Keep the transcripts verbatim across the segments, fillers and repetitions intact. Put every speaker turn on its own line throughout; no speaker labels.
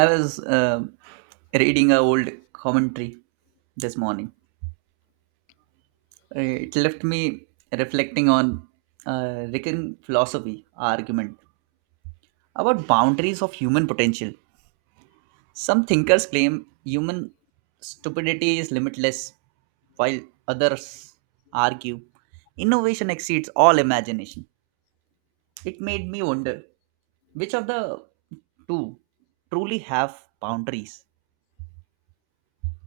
I was um reading a old commentary this morning. Uh, It left me reflecting on a Rican philosophy argument about boundaries of human potential. Some thinkers claim human stupidity is limitless, while others argue innovation exceeds all imagination. It made me wonder which of the two truly have boundaries.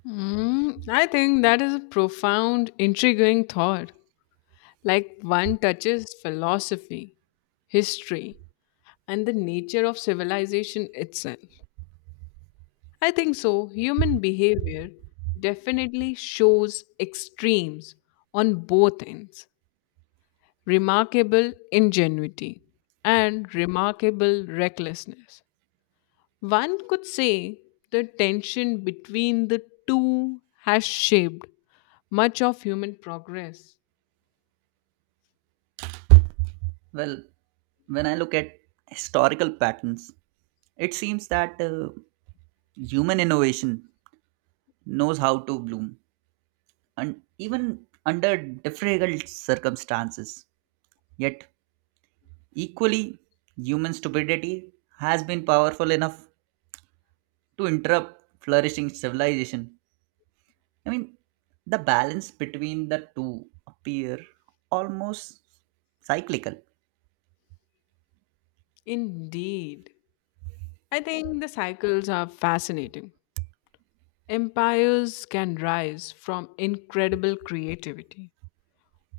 Mm, I think that is a profound, intriguing thought. Like one touches philosophy, history, and the nature of civilization itself. I think so. Human behavior definitely shows extremes on both ends, remarkable ingenuity and remarkable recklessness. One could say the tension between the two has shaped much of human progress.
Well, when I look at historical patterns, it seems that uh, human innovation knows how to bloom and even under difficult circumstances. Yet, equally, human stupidity has been powerful enough to interrupt flourishing civilization. I mean, the balance between the two appear almost cyclical.
Indeed. I think the cycles are fascinating. Empires can rise from incredible creativity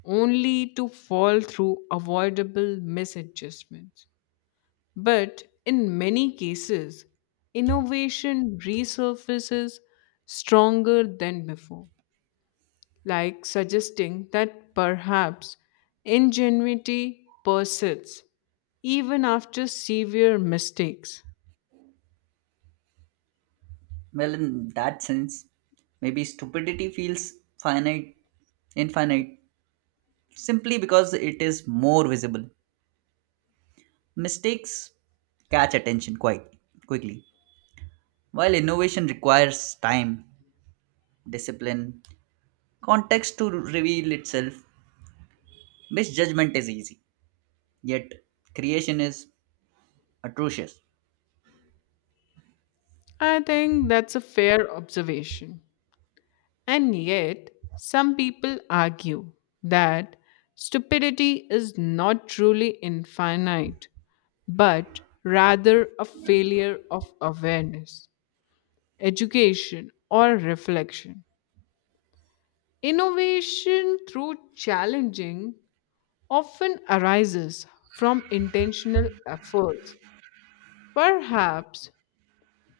only to fall through avoidable misadjustments. But in many cases, innovation resurfaces stronger than before, like suggesting that perhaps ingenuity persists even after severe mistakes.
Well, in that sense, maybe stupidity feels finite, infinite, simply because it is more visible. Mistakes catch attention quite quickly, while innovation requires time, discipline, context to reveal itself. Misjudgment is easy, yet creation is atrocious.
I think that's a fair observation. And yet, some people argue that stupidity is not truly infinite, but rather a failure of awareness, education, or reflection. Innovation through challenging often arises from intentional efforts. Perhaps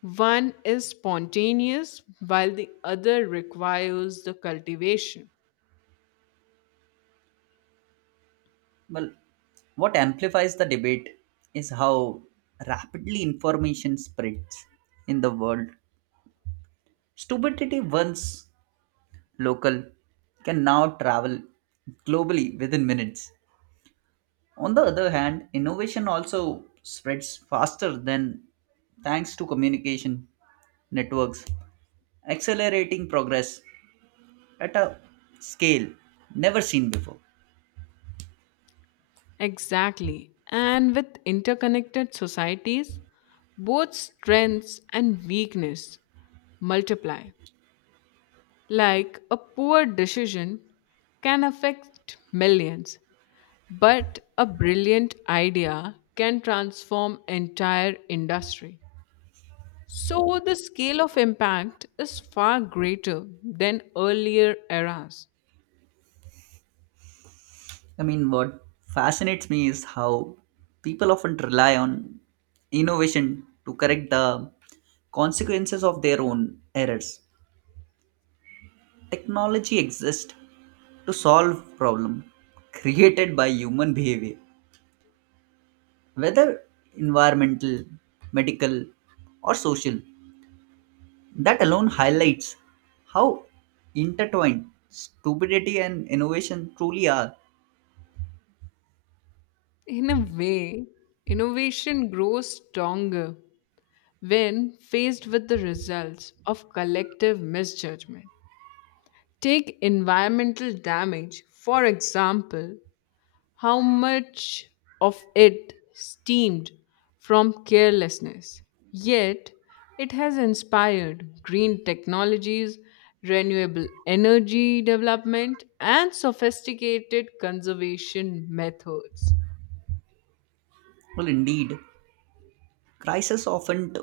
one is spontaneous while the other requires the cultivation.
Well, what amplifies the debate is how rapidly information spreads in the world. Stupidity once local can now travel globally within minutes. On the other hand, innovation also spreads faster than thanks to communication networks, accelerating progress at a scale never seen before.
Exactly. And with interconnected societies, both strengths and weakness multiply. Like a poor decision can affect millions, but a brilliant idea can transform entire industry. So the scale of impact is far greater than earlier eras.
I mean, what fascinates me is how people often rely on innovation to correct the consequences of their own errors. Technology exists to solve problem created by human behavior, whether environmental, medical, or social, that alone highlights how intertwined stupidity and innovation truly are.
In a way, innovation grows stronger when faced with the results of collective misjudgment. Take environmental damage, for example. How much of it stemmed from carelessness? Yet, it has inspired green technologies, renewable energy development, and sophisticated conservation methods.
Well indeed, crises often t-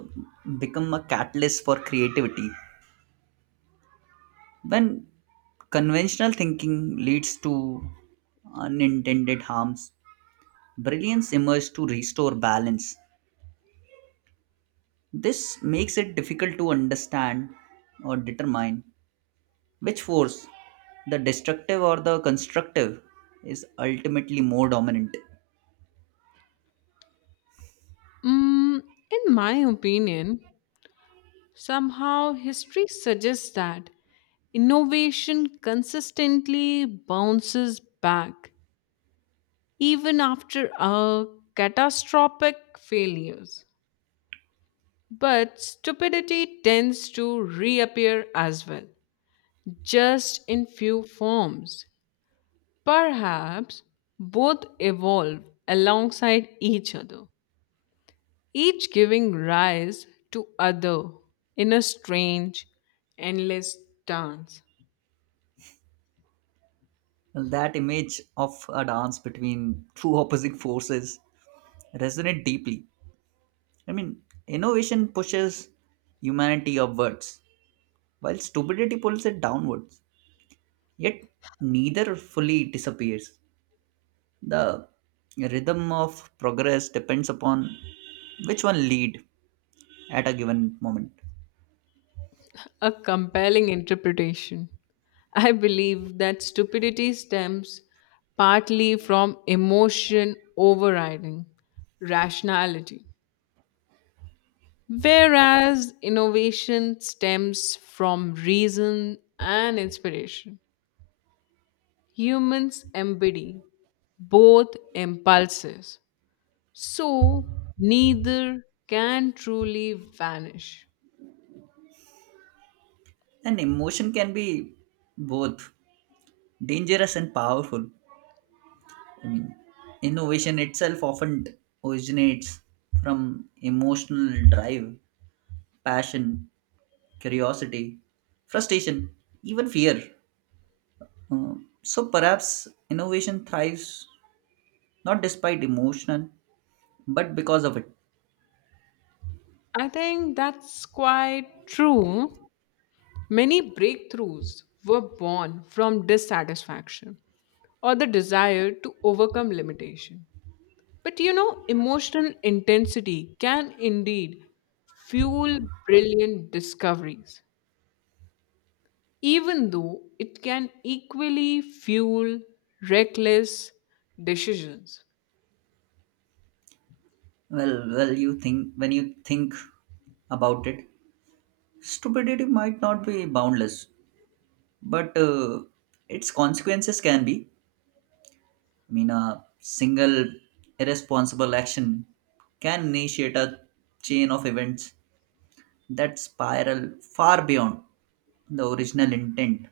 become a catalyst for creativity. When conventional thinking leads to unintended harms, brilliance emerges to restore balance. This makes it difficult to understand or determine which force, the destructive or the constructive, is ultimately more dominant.
Mm, in my opinion, somehow history suggests that innovation consistently bounces back even after a catastrophic failures. But stupidity tends to reappear as well, just in few forms. Perhaps both evolve alongside each other, each giving rise to other in a strange, endless dance.
Well, that image of a dance between two opposing forces resonates deeply. I mean, innovation pushes humanity upwards, while stupidity pulls it downwards. Yet, neither fully disappears. The rhythm of progress depends upon which one lead at a given moment.
A compelling interpretation. I believe that stupidity stems partly from emotion overriding rationality. Whereas innovation stems from reason and inspiration, humans embody both impulses. So neither can truly vanish.
And emotion can be both dangerous and powerful. I mean, innovation itself often originates from emotional drive, passion, curiosity, frustration, even fear. Uh, so perhaps innovation thrives not despite emotion, but because of it.
I think that's quite true. Many breakthroughs were born from dissatisfaction or the desire to overcome limitation. But you know, emotional intensity can indeed fuel brilliant discoveries, even though it can equally fuel reckless decisions.
Well, well, you think when you think about it, stupidity might not be boundless, but uh, its consequences can be. I mean, a single irresponsible action can initiate a chain of events that spiral far beyond the original intent.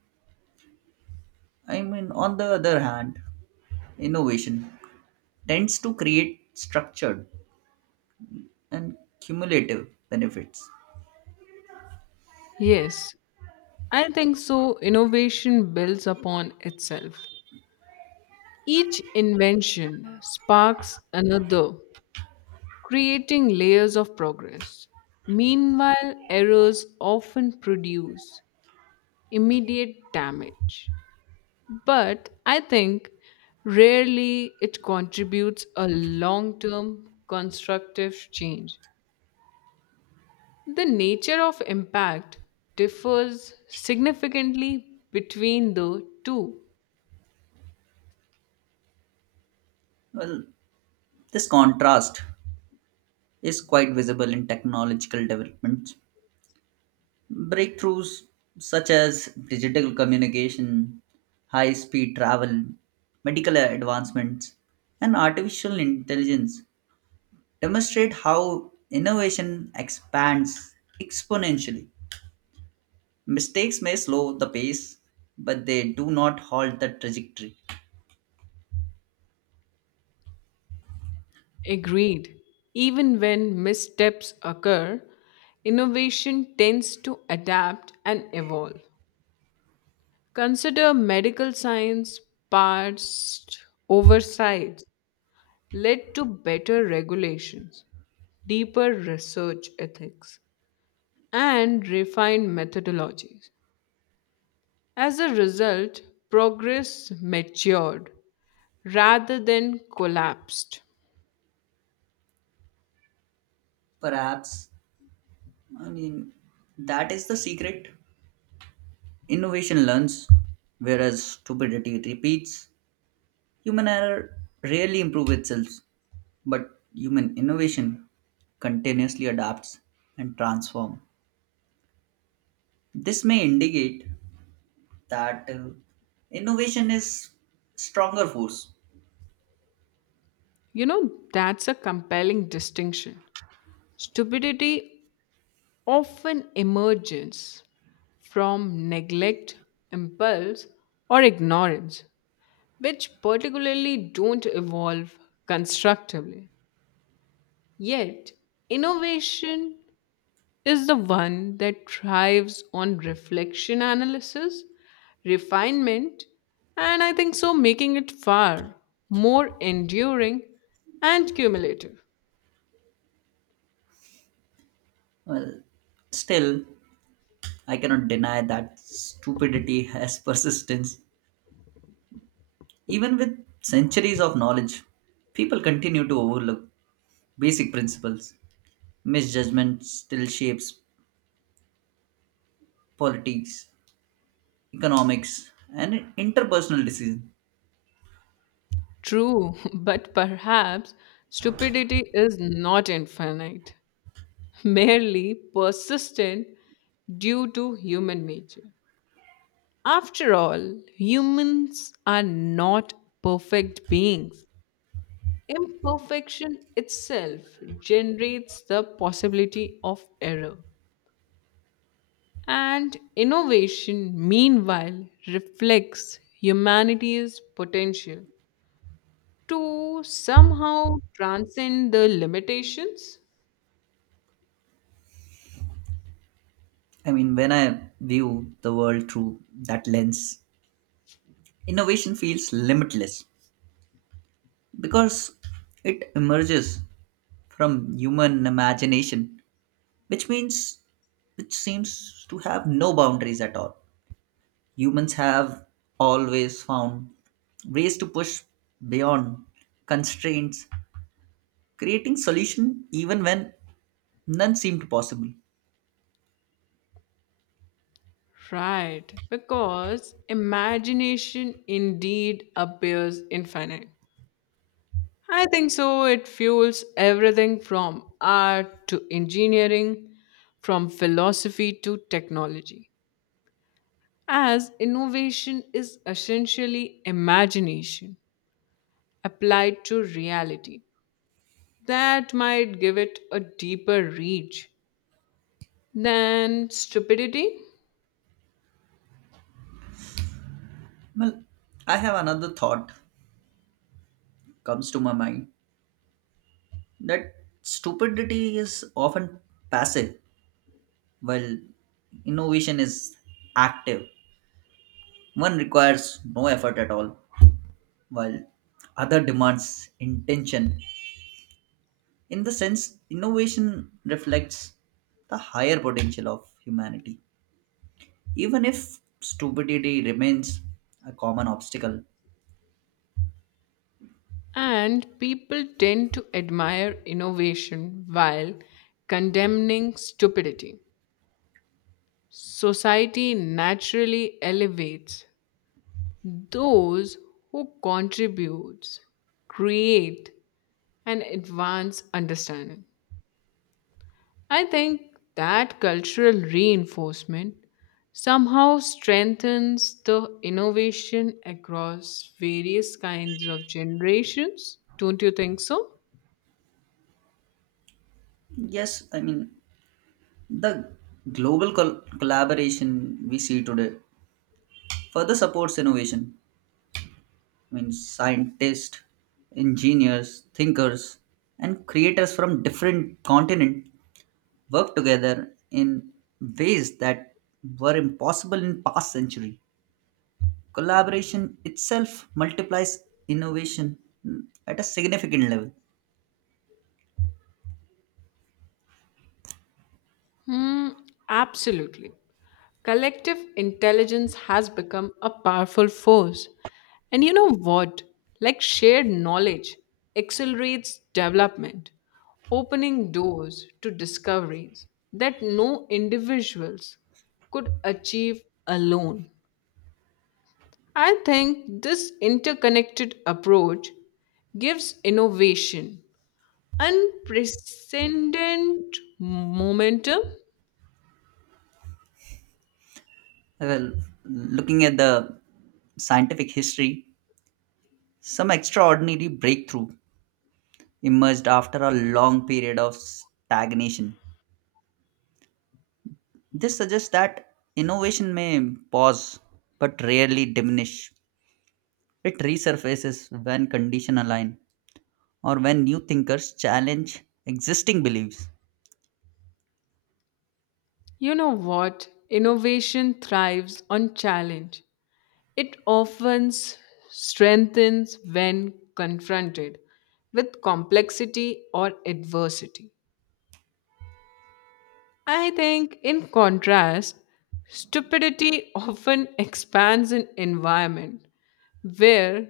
I mean, on the other hand, innovation tends to create structured and cumulative benefits.
Yes, I think so. Innovation builds upon itself. Each invention sparks another, creating layers of progress. Meanwhile, errors often produce immediate damage. But I think rarely it contributes a long term constructive change. The nature of impact differs significantly between the two.
Well, this contrast is quite visible in technological developments. Breakthroughs such as digital communication, high speed travel, medical advancements, and artificial intelligence demonstrate how innovation expands exponentially. Mistakes may slow the pace, but they do not halt the trajectory.
Agreed. Even when missteps occur, innovation tends to adapt and evolve. Consider medical science, past oversights led to better regulations, deeper research ethics, and refined methodologies. As a result, progress matured rather than collapsed.
Perhaps, I mean, that is the secret. Innovation learns, whereas stupidity repeats. Human error rarely improves itself, but human innovation continuously adapts and transforms. This may indicate that uh, innovation is stronger force.
You know, that's a compelling distinction. Stupidity often emerges from neglect, impulse, or ignorance, which particularly don't evolve constructively. Yet, innovation is the one that thrives on reflection analysis, refinement, and I think so making it far more enduring and cumulative.
Well, still, I cannot deny that stupidity has persistence. Even with centuries of knowledge, people continue to overlook basic principles. Misjudgment still shapes politics, economics, and interpersonal decisions.
True, but perhaps stupidity is not infinite, merely persistent due to human nature. After all, humans are not perfect beings. Imperfection itself generates the possibility of error. And innovation, meanwhile, reflects humanity's potential to somehow transcend the limitations.
I mean, when I view the world through that lens, innovation feels limitless because it emerges from human imagination, which means it seems to have no boundaries at all. Humans have always found ways to push beyond constraints, creating solution even when none seemed possible.
Right, because imagination indeed appears infinite. I think so. It fuels everything from art to engineering, from philosophy to technology, as innovation is essentially imagination applied to reality. That might give it a deeper reach than stupidity.
Well, I have another thought comes to my mind that stupidity is often passive, while innovation is active. One requires no effort at all, while other demands intention. In the sense, innovation reflects the higher potential of humanity, even if stupidity remains a common obstacle.
And people tend to admire innovation while condemning stupidity. Society naturally elevates those who contribute, create, and advance understanding. I think that cultural reinforcement somehow strengthens the innovation across various kinds of generations. Don't you think so?
Yes, I mean, the global col- collaboration we see today further supports innovation. Means scientists, engineers, thinkers, and creators from different continents worked together in ways that were impossible in past century. Collaboration itself multiplies innovation, mm, at a significant level.
Hmm, absolutely. Collective intelligence has become a powerful force. And you know what? Like shared knowledge accelerates development, opening doors to discoveries that no individuals could achieve alone. I think this interconnected approach gives innovation unprecedented momentum.
Well, looking at the scientific history, some extraordinary breakthrough emerged after a long period of stagnation. This suggests that innovation may pause but rarely diminish. It resurfaces when conditions align or when new thinkers challenge existing beliefs.
You know what? Innovation thrives on challenge. It often s- strengthens when confronted with complexity or adversity. I think, in contrast, stupidity often expands an environment where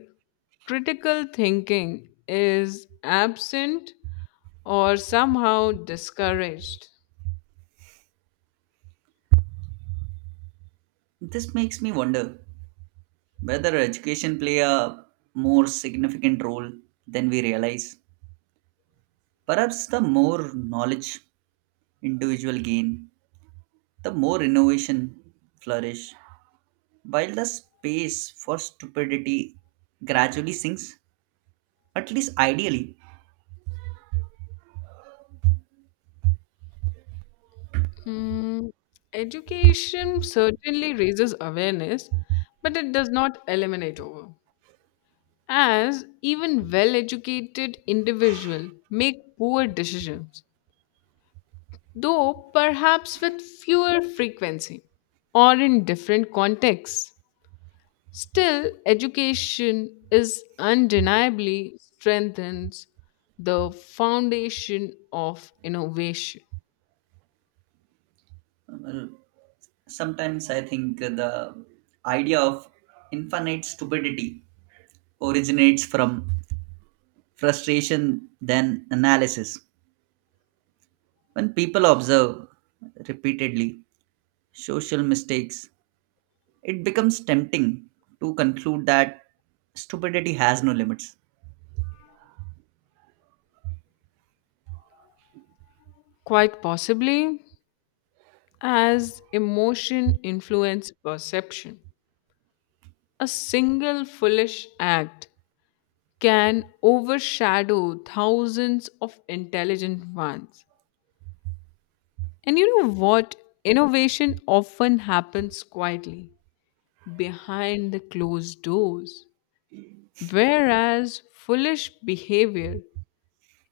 critical thinking is absent or somehow discouraged.
This makes me wonder whether education play a more significant role than we realize. Perhaps the more knowledge individual gain, the more innovation flourish, while the space for stupidity gradually sinks, at least ideally.
Mm, education certainly raises awareness, but it does not eliminate over. As even well educated individuals make poor decisions, though perhaps with fewer frequency or in different contexts. Still, education is undeniably strengthens the foundation of innovation.
Well, sometimes I think the idea of infinite stupidity originates from frustration than analysis. When people observe repeatedly social mistakes, it becomes tempting to conclude that stupidity has no limits.
Quite possibly, as emotion influence perception, a single foolish act can overshadow thousands of intelligent ones. And you know what? Innovation often happens quietly behind the closed doors, whereas foolish behavior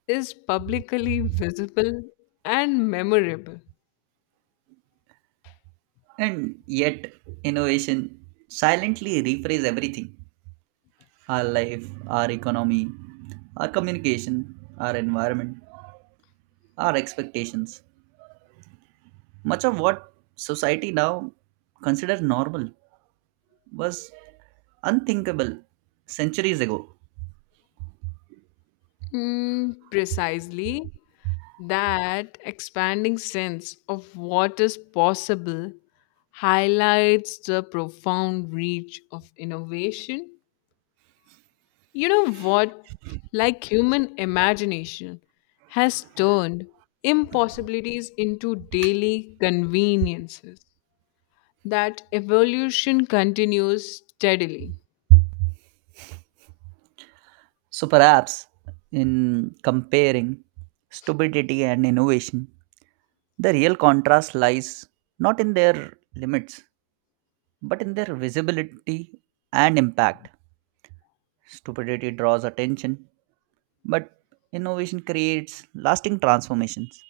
is publicly visible and memorable.
And yet, innovation silently reframes everything, our life, our economy, our communication, our environment, our expectations. Much of what society now considers normal was unthinkable centuries ago.
Mm, precisely. That expanding sense of what is possible highlights the profound reach of innovation. You know what? Like human imagination has turned impossibilities into daily conveniences. That evolution continues steadily.
So perhaps in comparing stupidity and innovation, the real contrast lies not in their limits, but in their visibility and impact. Stupidity draws attention, but innovation creates lasting transformations.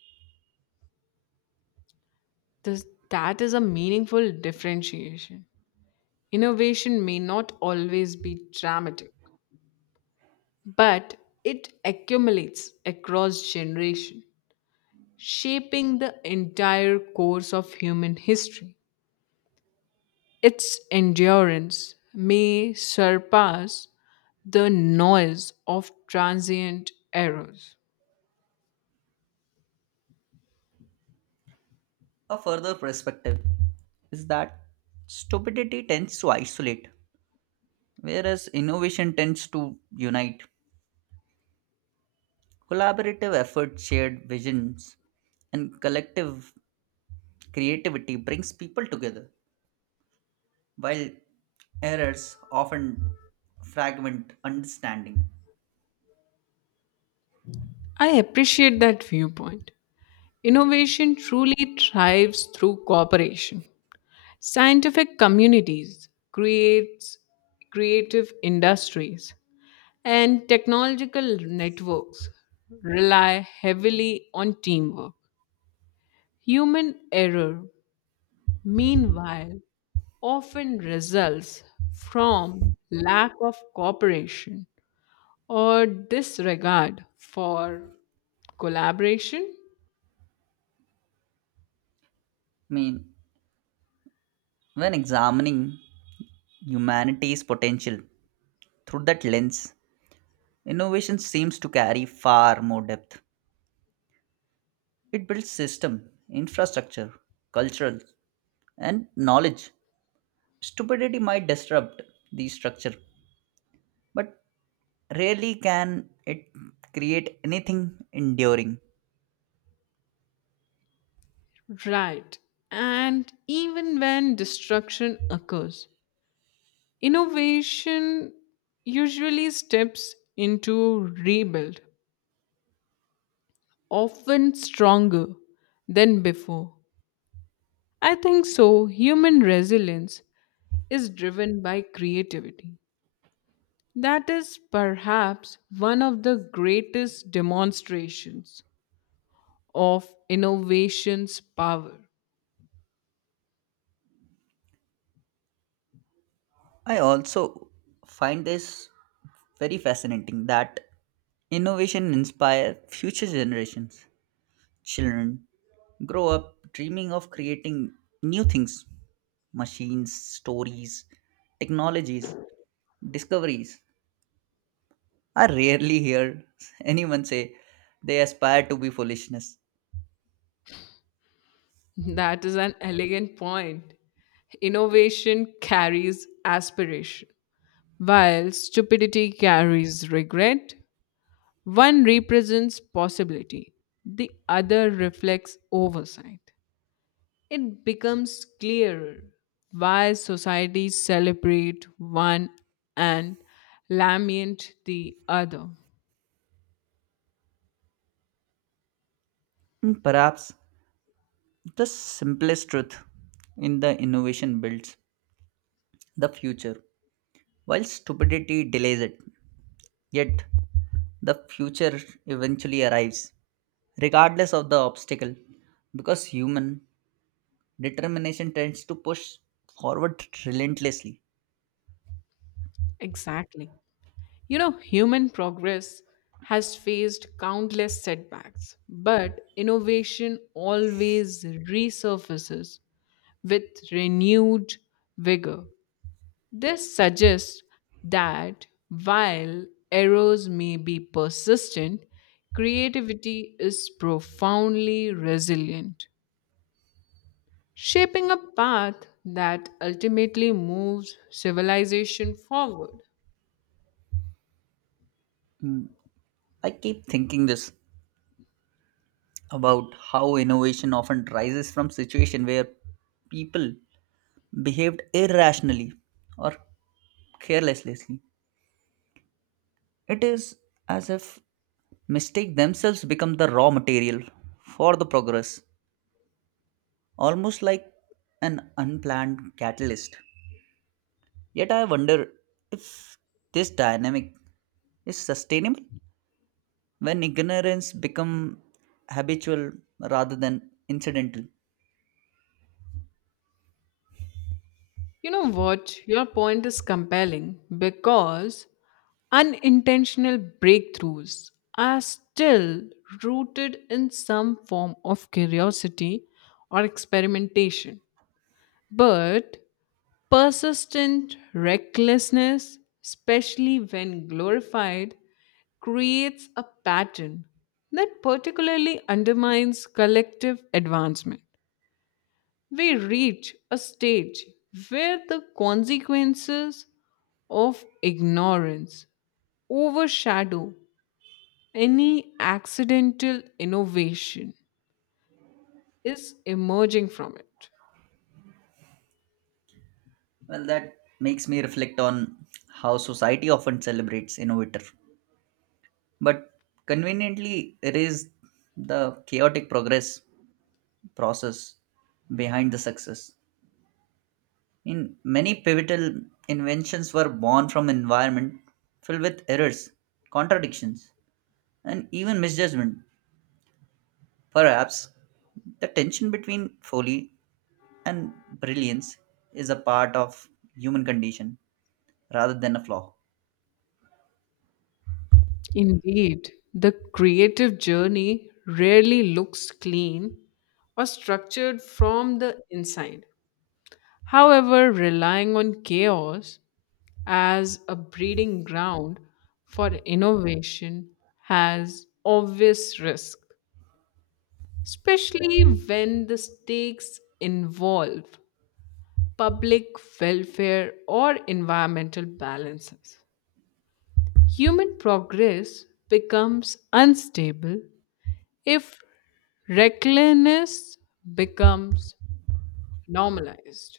This, that is a meaningful differentiation. Innovation may not always be dramatic, but it accumulates across generation, shaping the entire course of human history. Its endurance may surpass the noise of transient errors.
A further perspective is that stupidity tends to isolate, whereas innovation tends to unite. Collaborative effort, shared visions, and collective creativity brings people together, while errors often fragment understanding.
I appreciate that viewpoint. Innovation truly thrives through cooperation. Scientific communities creates creative industries. And technological networks rely heavily on teamwork. Human error, meanwhile, often results from lack of cooperation or disregard for collaboration.
I mean, when examining humanity's potential through that lens, innovation seems to carry far more depth. It builds system, infrastructure, cultural, and knowledge. Stupidity might disrupt the structure, but rarely can it create anything enduring.
Right. And even when destruction occurs, innovation usually steps into rebuild, often stronger than before. I think so. Human resilience is driven by creativity. That is perhaps one of the greatest demonstrations of innovation's power.
I also find this very fascinating that innovation inspire future generations. Children grow up dreaming of creating new things, machines, stories, technologies, discoveries. I rarely hear anyone say they aspire to be foolishness.
That is an elegant point. Innovation carries aspiration, while stupidity carries regret. One represents possibility, the other reflects oversight. It becomes clearer why societies celebrate one and lament the other.
And perhaps the simplest truth in the innovation builds the future. While stupidity delays it, yet the future eventually arrives, regardless of the obstacle, because human determination tends to push forward relentlessly.
Exactly. You know, human progress has faced countless setbacks, but innovation always resurfaces with renewed vigor. This suggests that while errors may be persistent, creativity is profoundly resilient, shaping a path that ultimately moves civilization forward.
I keep thinking this about how innovation often rises from situation where people behaved irrationally or carelessly. It is as if mistake themselves become the raw material for the progress, almost like an unplanned catalyst. Yet I wonder if this dynamic is sustainable when ignorance becomes habitual rather than incidental.
You know what? Your point is compelling because unintentional breakthroughs are still rooted in some form of curiosity or experimentation. But persistent recklessness, especially when glorified, creates a pattern that particularly undermines collective advancement. We reach a stage where the consequences of ignorance overshadow any accidental innovation is emerging from it.
Well, that makes me reflect on how society often celebrates innovator, but conveniently erase the chaotic progress process behind the success. In many pivotal inventions were born from environment filled with errors, contradictions, and even misjudgment. Perhaps the tension between folly and brilliance is a part of human condition rather than a flaw.
Indeed, the creative journey rarely looks clean or structured from the inside. However, relying on chaos as a breeding ground for innovation has obvious risk, especially when the stakes involve public welfare or environmental balances. Human progress becomes unstable if recklessness becomes normalized.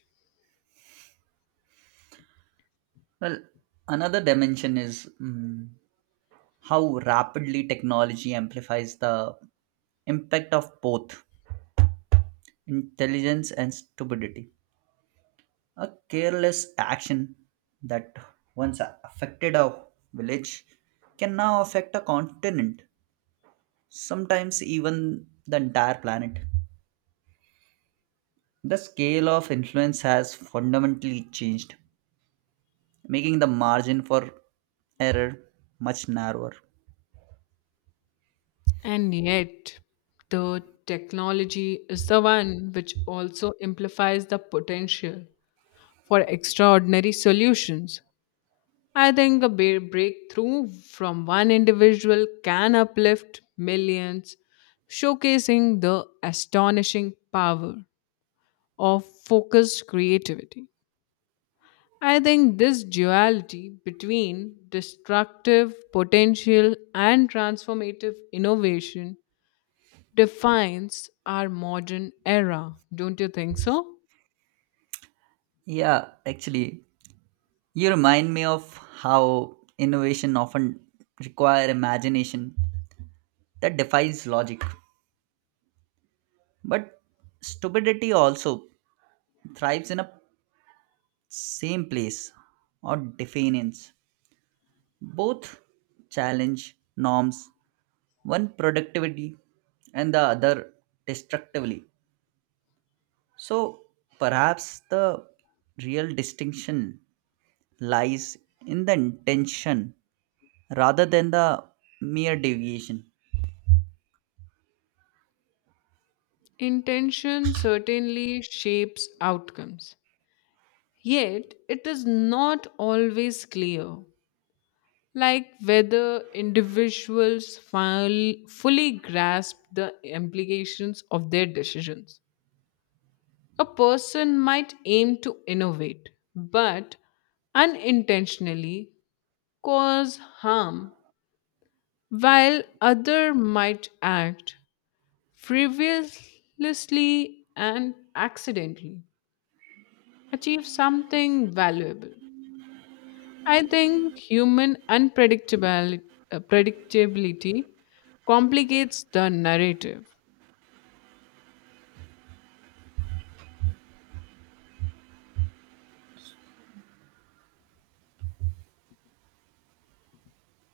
Well, another dimension is mm, how rapidly technology amplifies the impact of both intelligence and stupidity. A careless action that once affected a village can now affect a continent, sometimes even the entire planet. The scale of influence has fundamentally changed, making the margin for error much narrower.
And yet, the technology is the one which also amplifies the potential for extraordinary solutions. I think a ba- breakthrough from one individual can uplift millions, showcasing the astonishing power of focused creativity. I think this duality between destructive potential and transformative innovation defines our modern era, don't you think so?
Yeah, actually, you remind me of how innovation often require imagination that defies logic. But stupidity also thrives in a same place or definitions. Both challenge norms, one productivity and the other destructively. So perhaps the real distinction lies in the intention rather than the mere deviation.
Intention certainly shapes outcomes, yet, it is not always clear, like whether individuals ful- fully grasp the implications of their decisions. A person might aim to innovate, but unintentionally cause harm, while other might act frivolously and accidentally achieve something valuable. I think human unpredictability predictability complicates the narrative.